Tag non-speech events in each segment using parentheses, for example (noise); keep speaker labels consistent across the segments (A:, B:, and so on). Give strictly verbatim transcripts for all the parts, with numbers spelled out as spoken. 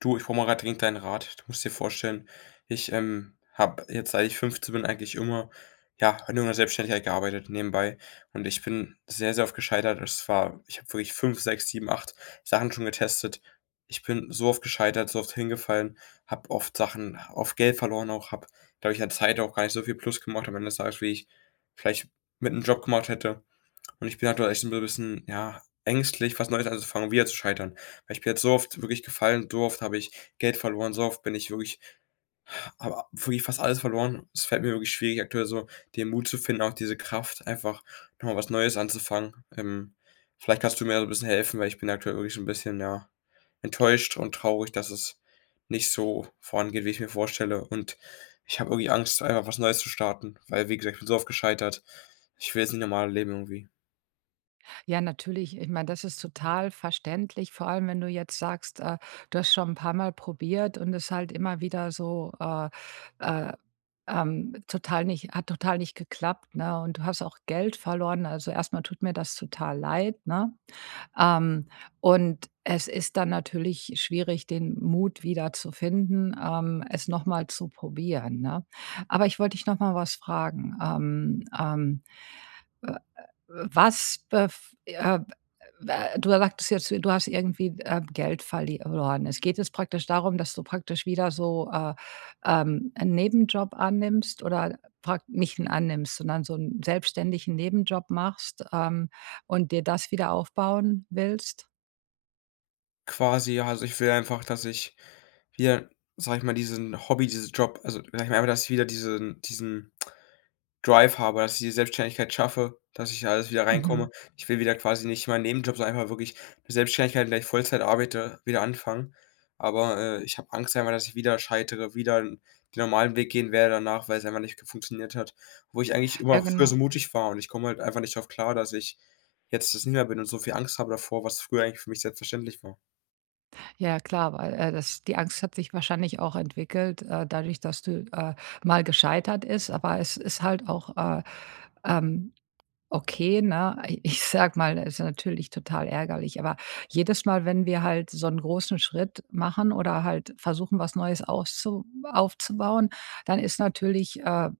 A: Du, ich brauche mal gerade dringend deinen Rat. Du musst dir vorstellen, ich, ähm, habe jetzt, seit ich fünfzehn bin, eigentlich immer, ja, an irgendeiner Selbstständigkeit gearbeitet nebenbei, und ich bin sehr, sehr oft gescheitert. Es war Ich habe wirklich fünf, sechs, sieben, acht Sachen schon getestet. Ich bin so oft gescheitert, so oft hingefallen, habe oft Sachen oft Geld verloren auch, habe, glaube ich, an Zeit auch gar nicht so viel plus gemacht am Ende des Tages, wie ich vielleicht mit einem Job gemacht hätte. Und ich bin aktuell echt so ein bisschen, ja, ängstlich, was Neues anzufangen, wieder zu scheitern. Weil ich bin jetzt so oft wirklich gefallen, so oft habe ich Geld verloren, so oft bin ich wirklich habe wirklich fast alles verloren. Es fällt mir wirklich schwierig, aktuell so den Mut zu finden, auch diese Kraft, einfach nochmal was Neues anzufangen. Ähm, vielleicht kannst du mir so ein bisschen helfen, weil ich bin aktuell wirklich so ein bisschen, ja, enttäuscht und traurig, dass es nicht so vorangeht, wie ich mir vorstelle. Und ich habe irgendwie Angst, einfach was Neues zu starten, weil, wie gesagt, ich bin so oft gescheitert. Ich will jetzt nicht normal leben irgendwie.
B: Ja, natürlich. Ich meine, das ist total verständlich, vor allem wenn du jetzt sagst, äh, du hast schon ein paar Mal probiert und es halt immer wieder so, äh, äh, ähm, total nicht hat total nicht geklappt, ne? Und du hast auch Geld verloren. Also, erstmal tut mir das total leid, ne? Ähm, und es ist dann natürlich schwierig, den Mut wieder zu finden, ähm, es nochmal zu probieren, ne? Aber ich wollte dich nochmal was fragen. Ähm, ähm, äh was bef äh, äh, du sagtest jetzt, du hast irgendwie, äh, Geld verli- verloren. Es geht jetzt praktisch darum, dass du praktisch wieder so, äh, ähm, 'n Nebenjob annimmst oder prak nicht 'n annimmst, sondern so einen selbstständigen Nebenjob machst, ähm, und dir das wieder aufbauen willst?
A: Quasi, ja. Also, ich will einfach, dass ich wieder, sage ich mal, diesen Hobby, diesen Job also, sage ich mal, einfach, dass ich wieder diesen diesen Drive habe, dass ich die Selbstständigkeit schaffe, dass ich alles wieder
B: Mhm.
A: reinkomme. Ich will wieder quasi nicht meinen Nebenjob, sondern einfach wirklich 'ne Selbstständigkeit, in der ich Vollzeit arbeite, wieder anfangen. Aber, äh, ich habe Angst einfach, dass ich wieder scheitere, wieder den normalen Weg gehen werde danach, weil es einfach nicht ge funktioniert hat, wo ich eigentlich immer
B: Ja,
A: früher
B: genau.
A: so mutig war, und ich komme halt einfach nicht drauf klar, dass ich jetzt das nicht mehr bin und so viel Angst habe davor, was früher eigentlich für mich selbstverständlich war.
B: Ja, klar, weil, äh, das die Angst hat sich wahrscheinlich auch entwickelt, äh, dadurch, dass du, äh, mal gescheitert ist, aber es ist halt auch, äh, ähm Okay, ne? (laughs) ich sag mal, das ist natürlich total ärgerlich, aber jedes Mal, wenn wir halt so einen großen Schritt machen oder halt versuchen, was Neues auszu aufzubauen, dann ist natürlich, äh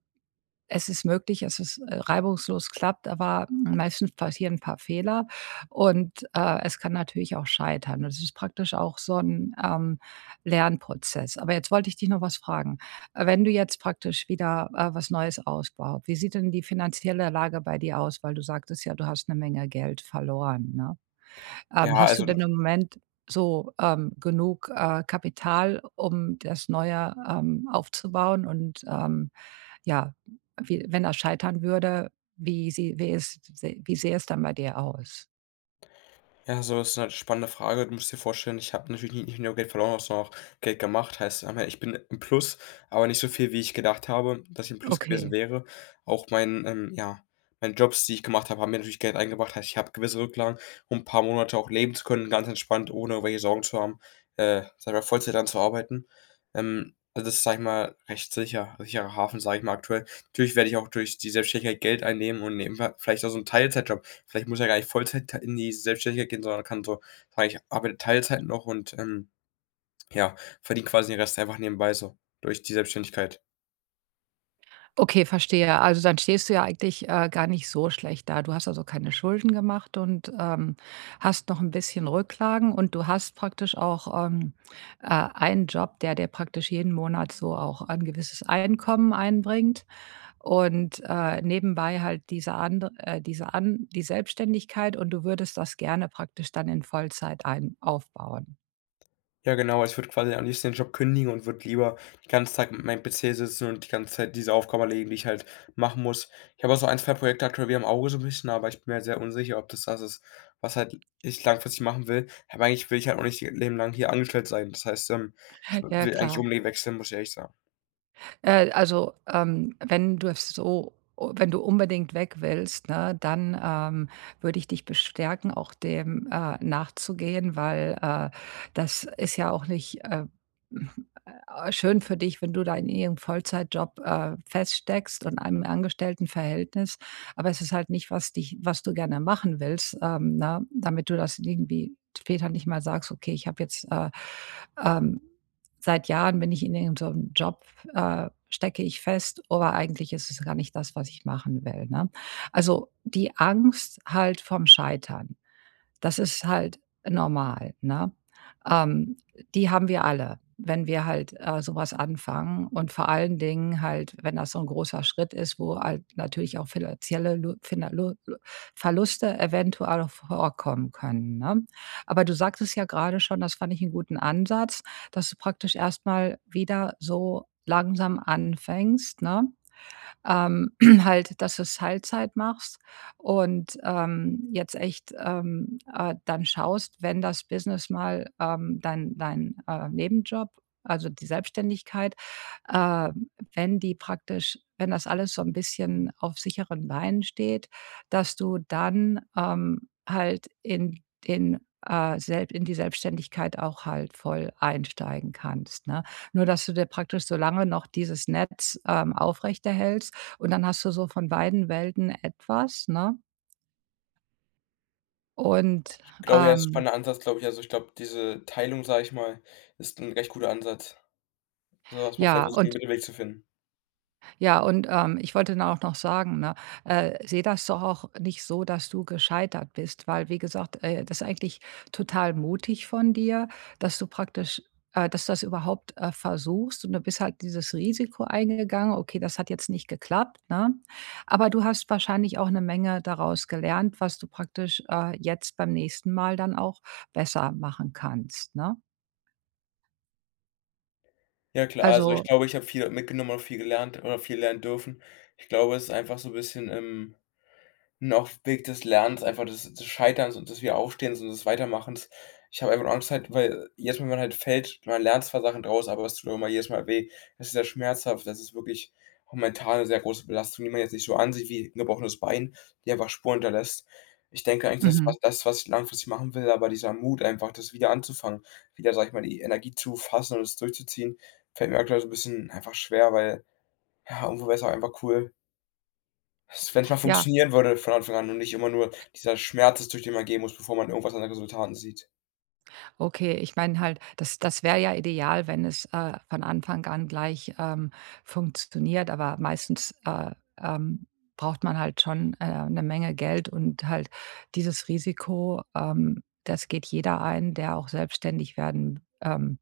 B: es ist möglich, dass es, äh, reibungslos klappt, aber meistens passieren ein paar Fehler und, äh, es kann natürlich auch scheitern. Das ist praktisch auch so ein ähm, Lernprozess. Aber jetzt wollte ich dich noch was fragen. Äh, wenn du jetzt praktisch wieder, äh, was Neues ausbaust, wie sieht denn die finanzielle Lage bei dir aus? Weil du sagtest ja, du hast eine Menge Geld verloren, ne?
A: Ja,
B: Ähm, hast du
A: also
B: denn im Moment so, ähm, genug, äh, Kapital, um das Neue, ähm, aufzubauen und, ähm ja, wie wenn das scheitern würde, wie sie wie es wie sähe es dann bei dir aus?
A: Ja, so ist halt eine spannende Frage. Du musst dir vorstellen, ich habe natürlich ni nicht nur Geld verloren, sondern auch Geld gemacht. Heißt, am Ende, ich bin im Plus, aber nicht so viel, wie ich gedacht habe, dass ich im Plus gewesen
B: Okay.
A: wäre. Auch mein, ähm ja, meine Jobs, die ich gemacht habe, haben mir natürlich Geld eingebracht. Heißt, ich habe gewisse Rücklagen, um ein paar Monate auch leben zu können, ganz entspannt, ohne irgendwelche Sorgen zu haben, äh, sage ich mal, Vollzeit daran zu arbeiten. Ähm, also, das ist, sage ich mal, recht sicher sicherer Hafen, sage ich mal, aktuell. Natürlich werde ich auch durch die Selbstständigkeit Geld einnehmen und nebenbei vielleicht auch so einen Teilzeitjob. Vielleicht muss er gar nicht Vollzeit in die Selbstständigkeit gehen, sondern kann so sagen: „Ich arbeite Teilzeit noch und, ähm, ja, verdiene quasi den Rest einfach nebenbei so durch die Selbstständigkeit.“
B: Okay, verstehe. Also, dann stehst du ja eigentlich, äh, gar nicht so schlecht da. Du hast also keine Schulden gemacht und, ähm, hast noch ein bisschen Rücklagen und du hast praktisch auch, ähm, äh, einen Job, der dir praktisch jeden Monat so auch ein gewisses Einkommen einbringt und, äh, nebenbei halt diese andere äh, diese an die Selbstständigkeit und du würdest das gerne praktisch dann in Vollzeit ein aufbauen.
A: Ja, genau, ich würde quasi am liebsten den Job kündigen und würde lieber den ganzen Tag mit meinem P C sitzen und die ganze Zeit diese Aufgaben erledigen, die ich halt machen muss. Ich habe auch so ein, zwei Projekte aktuell wie im Auge, so ein bisschen, aber ich bin mir sehr unsicher, ob das das ist, was halt ich langfristig machen will. Aber eigentlich will ich halt auch nicht Leben lang hier angestellt sein. Das heißt, ähm, ich
B: Ne?
A: w
B: Ja,
A: will eigentlich
B: klar.
A: unbedingt wechseln, muss ich ehrlich sagen.
B: Äh, also, ähm, wenn du es so wenn du unbedingt weg willst, ne, dann, ähm, würde ich dich bestärken, auch dem, äh, nachzugehen, weil, äh, das ist ja auch nicht, äh, äh, schön für dich, wenn du da in irgendeinem Vollzeitjob, äh, feststeckst und einem Angestelltenverhältnis. Aber es ist halt nicht, was dich was du gerne machen willst, ähm, ne, damit du das irgendwie später nicht mal sagst: „Okay, ich habe jetzt, äh, ähm seit Jahren bin ich in irgendeinem Job, äh, stecke ich fest oder eigentlich ist es gar nicht das, was ich machen will, ne? Also, die Angst halt vom Scheitern. Das ist halt normal, ne? Ähm, Die haben wir alle, wenn wir halt, äh, so anfangen und vor allen Dingen halt, wenn das so ein großer Schritt ist, wo halt natürlich auch finanzielle Lu Finan Lu Lu Verluste eventuell auch vorkommen können, ne? Aber du sagtest ja gerade schon, das fand ich einen guten Ansatz, dass du praktisch erstmal wieder so langsam anfängst, ne? ähm, (clears throat) halt, dass du's Teilzeit machst und, ähm, jetzt echt, ähm, äh, dann schaust, wenn das Business mal, ähm, dein dein, äh, Nebenjob, also die Selbstständigkeit, äh, wenn die praktisch wenn das alles so ein bisschen auf sicheren Beinen steht, dass du dann, ähm, halt in den, äh, selb in die Selbstständigkeit auch halt voll einsteigen kannst, ne? Nur, dass du dir praktisch so lange noch dieses Netz, ähm, aufrechterhältst und dann hast du so von beiden Welten etwas, ne? Und,
A: Glaube, ja, ist 'n
B: ähm,
A: spannender Ansatz, glaube ich. Also, ich glaube, diese Teilung, sage ich mal, ist 'n recht guter Ansatz, so dass man vielleicht
B: ja,
A: versucht, 'n
B: und
A: Mittelweg zu finden.
B: Ja, und, ähm, ich wollte dann auch noch sagen, ne, äh, sehe das doch auch nicht so, dass du gescheitert bist, weil wie gesagt, äh, das ist eigentlich total mutig von dir, dass du praktisch äh, dass du das überhaupt, äh, versuchst und du bist halt dieses Risiko eingegangen. Okay, das hat jetzt nicht geklappt, ne? Aber du hast wahrscheinlich auch eine Menge daraus gelernt, was du praktisch, äh, jetzt beim nächsten Mal dann auch besser machen kannst, ne?
A: Ja, klar, also, ich
B: Also
A: glaube, ich habe viel mitgenommen und viel gelernt oder viel lernen dürfen. Ich glaube, es ist einfach so 'n bisschen, ähm 'n auch Weg des Lernens, einfach des des Scheiterns und des Wiederaufstehens und des Weitermachens. Ich habe einfach Angst halt, weil jedes Mal, wenn man halt fällt, man lernt zwar Sachen draus, aber es tut auch immer jedes Mal weh. Das ist sehr schmerzhaft. Das ist wirklich auch mental 'ne sehr große Belastung, die man jetzt nicht so ansieht wie 'n gebrochenes Bein, die einfach Spuren hinterlässt. Ich denke eigentlich, das ist
B: mhm,
A: was das, was ich langfristig machen will, aber dieser Mut einfach, das wieder anzufangen, wieder, sage ich mal, die Energie zu fassen und es durchzuziehen, fällt mir aktuell so 'n bisschen einfach schwer, weil, ja, irgendwo wäre es auch einfach cool, wenn es mal
B: ja.
A: funktionieren würde von Anfang an und nicht immer nur dieser Schmerz ist, durch den man gehen muss, bevor man irgendwas an den Resultaten sieht.
B: Okay, ich meine halt, das das wäre ja ideal, wenn es, äh, von Anfang an gleich, ähm, funktioniert, aber meistens, äh, ähm, braucht man halt schon, äh, 'ne Menge Geld und halt dieses Risiko, ähm, das geht jeder ein, der auch selbstständig werden, ähm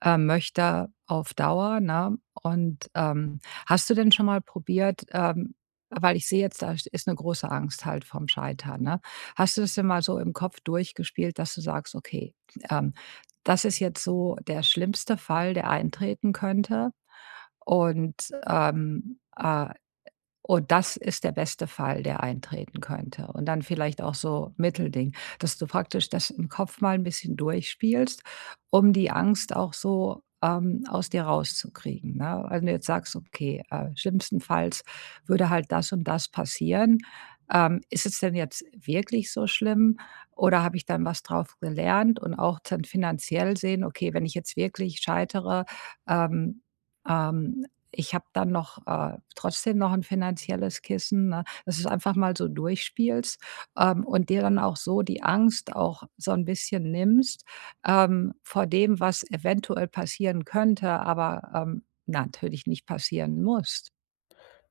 B: äh, möchte auf Dauer, ne? Und, ähm, hast du denn schon mal probiert, ähm weil ich sehe jetzt, da ist eine große Angst halt vom Scheitern, ne? Hast du das denn mal so im Kopf durchgespielt, dass du sagst: „Okay, ähm, das ist jetzt so der schlimmste Fall, der eintreten könnte und, ähm, äh, und das ist der beste Fall, der eintreten könnte. Und dann vielleicht auch so Mittelding, dass du praktisch das im Kopf mal ein bisschen durchspielst, um die Angst auch so, ähm, aus dir rauszukriegen, ne? Also, wenn du jetzt sagst: „Okay, äh, schlimmstenfalls würde halt das und das passieren. Ähm, ist es denn jetzt wirklich so schlimm oder habe ich dann was drauf gelernt?“ Und auch dann finanziell sehen: „Okay, wenn ich jetzt wirklich scheitere, ähm, ähm, ich habe dann noch, äh, trotzdem noch ein finanzielles Kissen, ne? Dass du's einfach mal so durchspielst, ähm, und dir dann auch so die Angst auch so ein bisschen nimmst, ähm, vor dem, was eventuell passieren könnte, aber, ähm, natürlich nicht passieren muss.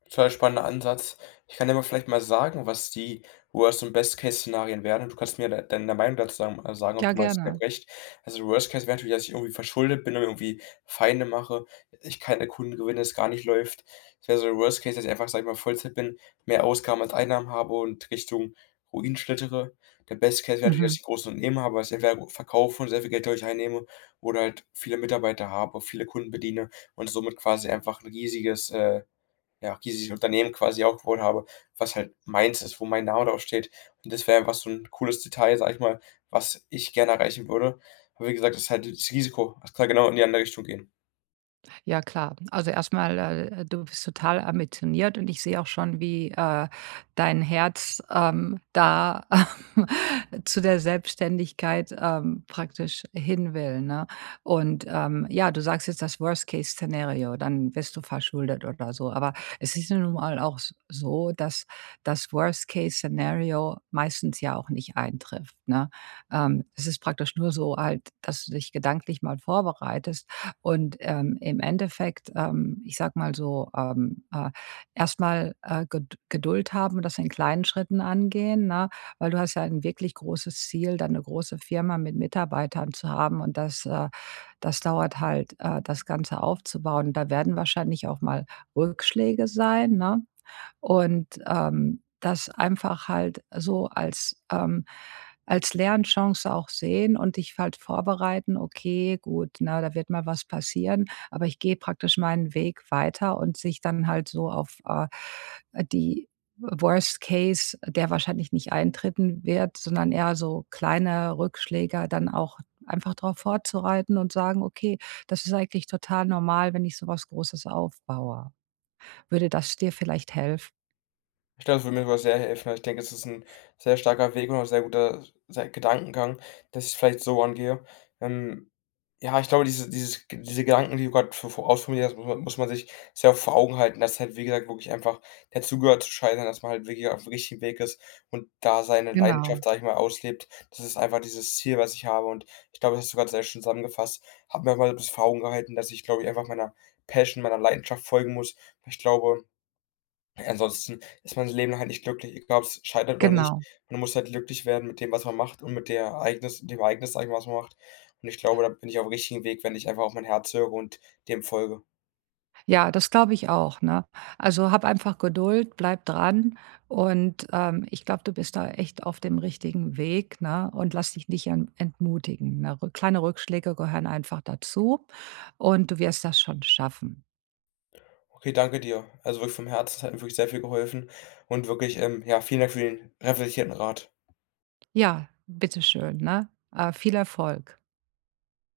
A: Total spannender Ansatz. Ich kann dir aber vielleicht mal sagen, was die Worst- und Best-Case-Szenarien wären, und du kannst mir de deine Meinung dazu sagen äh, sagen, ob
B: Ja,
A: du meinst, ich habe
B: gerne.
A: recht. Also, Worst Case wäre natürlich, dass ich irgendwie verschuldet bin und irgendwie Feinde mache, ich keine Kunden gewinne, es gar nicht läuft. Das wäre so der Worst Case, dass ich einfach, sag ich mal, Vollzeit bin, mehr Ausgaben als Einnahmen habe und Richtung Ruin schlittere. Der Best Case wäre natürlich, dass
B: Mhm.
A: ich große Unternehmen habe, was ich entweder verkaufe und sehr viel Geld dadurch einnehme, oder halt viele Mitarbeiter habe, viele Kunden bediene und somit quasi einfach ein riesiges, äh ja, dieses Unternehmen quasi aufgebaut habe, was halt meins ist, wo mein Name drauf steht. Und das wäre einfach so ein cooles Detail, sage ich mal, was ich gerne erreichen würde. Aber wie gesagt, das ist halt das Risiko. Es kann genau in die andere Richtung gehen.
B: Ja, klar. Also erstmal, äh, du bist total ambitioniert und ich sehe auch schon, wie äh, dein Herz ähm, da (laughs) zu der Selbstständigkeit ähm, praktisch hin will. Ne? Und ähm, ja, du sagst jetzt das Worst-Case-Szenario, dann wirst du verschuldet oder so. Aber es ist ja nun mal auch s- so, dass das Worst-Case-Szenario meistens ja auch nicht eintrifft. Ne? Ähm, es ist praktisch nur so halt, dass du dich gedanklich mal vorbereitest und, ähm, im Endeffekt, ähm, ich sage mal so, ähm, äh, erst äh, Ged Geduld haben und das in kleinen Schritten angehen, ne? Weil du hast ja ein wirklich großes Ziel, dann eine große Firma mit Mitarbeitern zu haben und das äh, das dauert halt, äh, das Ganze aufzubauen. Da werden wahrscheinlich auch mal Rückschläge sein, ne? Und, ähm, das einfach halt so als, ähm als Lernchance auch sehen und dich halt vorbereiten: „Okay, gut, na da wird mal was passieren, aber ich gehe praktisch meinen Weg weiter“ und sich dann halt so auf, äh, die Worst Case, der wahrscheinlich nicht eintreten wird, sondern eher so kleine Rückschläge dann auch einfach darauf vorzureiten und sagen: „Okay, das ist eigentlich total normal, wenn ich sowas Großes aufbaue.“ Würde das dir vielleicht helfen?
A: Ich glaube, das würde mir sogar sehr helfen. Also, ich denke, es ist ein sehr starker Weg und auch sehr guter sei Gedankengang, dass ich vielleicht so angehe. Ähm, ja, ich glaube, diese dieses diese Gedanken, die du gerade vor vo ausformuliert hast, muss man muss man sich sehr vor Augen halten, dass es halt, wie gesagt, wirklich einfach dazugehört zu scheitern, dass man halt wirklich aufm richtigen Weg ist und da seine
B: Genau,
A: Leidenschaft, sage ich mal, auslebt. Das ist einfach dieses Ziel, was ich habe, und ich glaube, das hast du grad sehr schön zusammengefasst. Habe mir mal das vor Augen gehalten, dass ich, glaube ich, einfach meiner Passion, meiner Leidenschaft folgen muss. Ich glaube, ansonsten ist man sein Leben lang halt nicht glücklich, egal ob's scheitert oder nicht.
B: genau.
A: Man muss halt glücklich werden mit dem, was man macht, und mit der Ereignis dem Ereignis, sage ich mal, was man macht. Und ich glaube, da bin ich aufm richtigen Weg, wenn ich einfach auf mein Herz höre und dem folge.
B: Ja, das glaube ich auch, ne? Also, hab einfach Geduld, bleib dran und, ähm, ich glaube, du bist da echt auf dem richtigen Weg, ne, und lass dich nicht en entmutigen, ne? Rück Kleine Rückschläge gehören einfach dazu und du wirst das schon schaffen.
A: Okay, danke dir. Also wirklich vom Herzen, es hat mir wirklich sehr viel geholfen, und wirklich, ähm, ja, vielen Dank für den reflektierten Rat.
B: Ja, bitteschön, ne? Äh, viel Erfolg.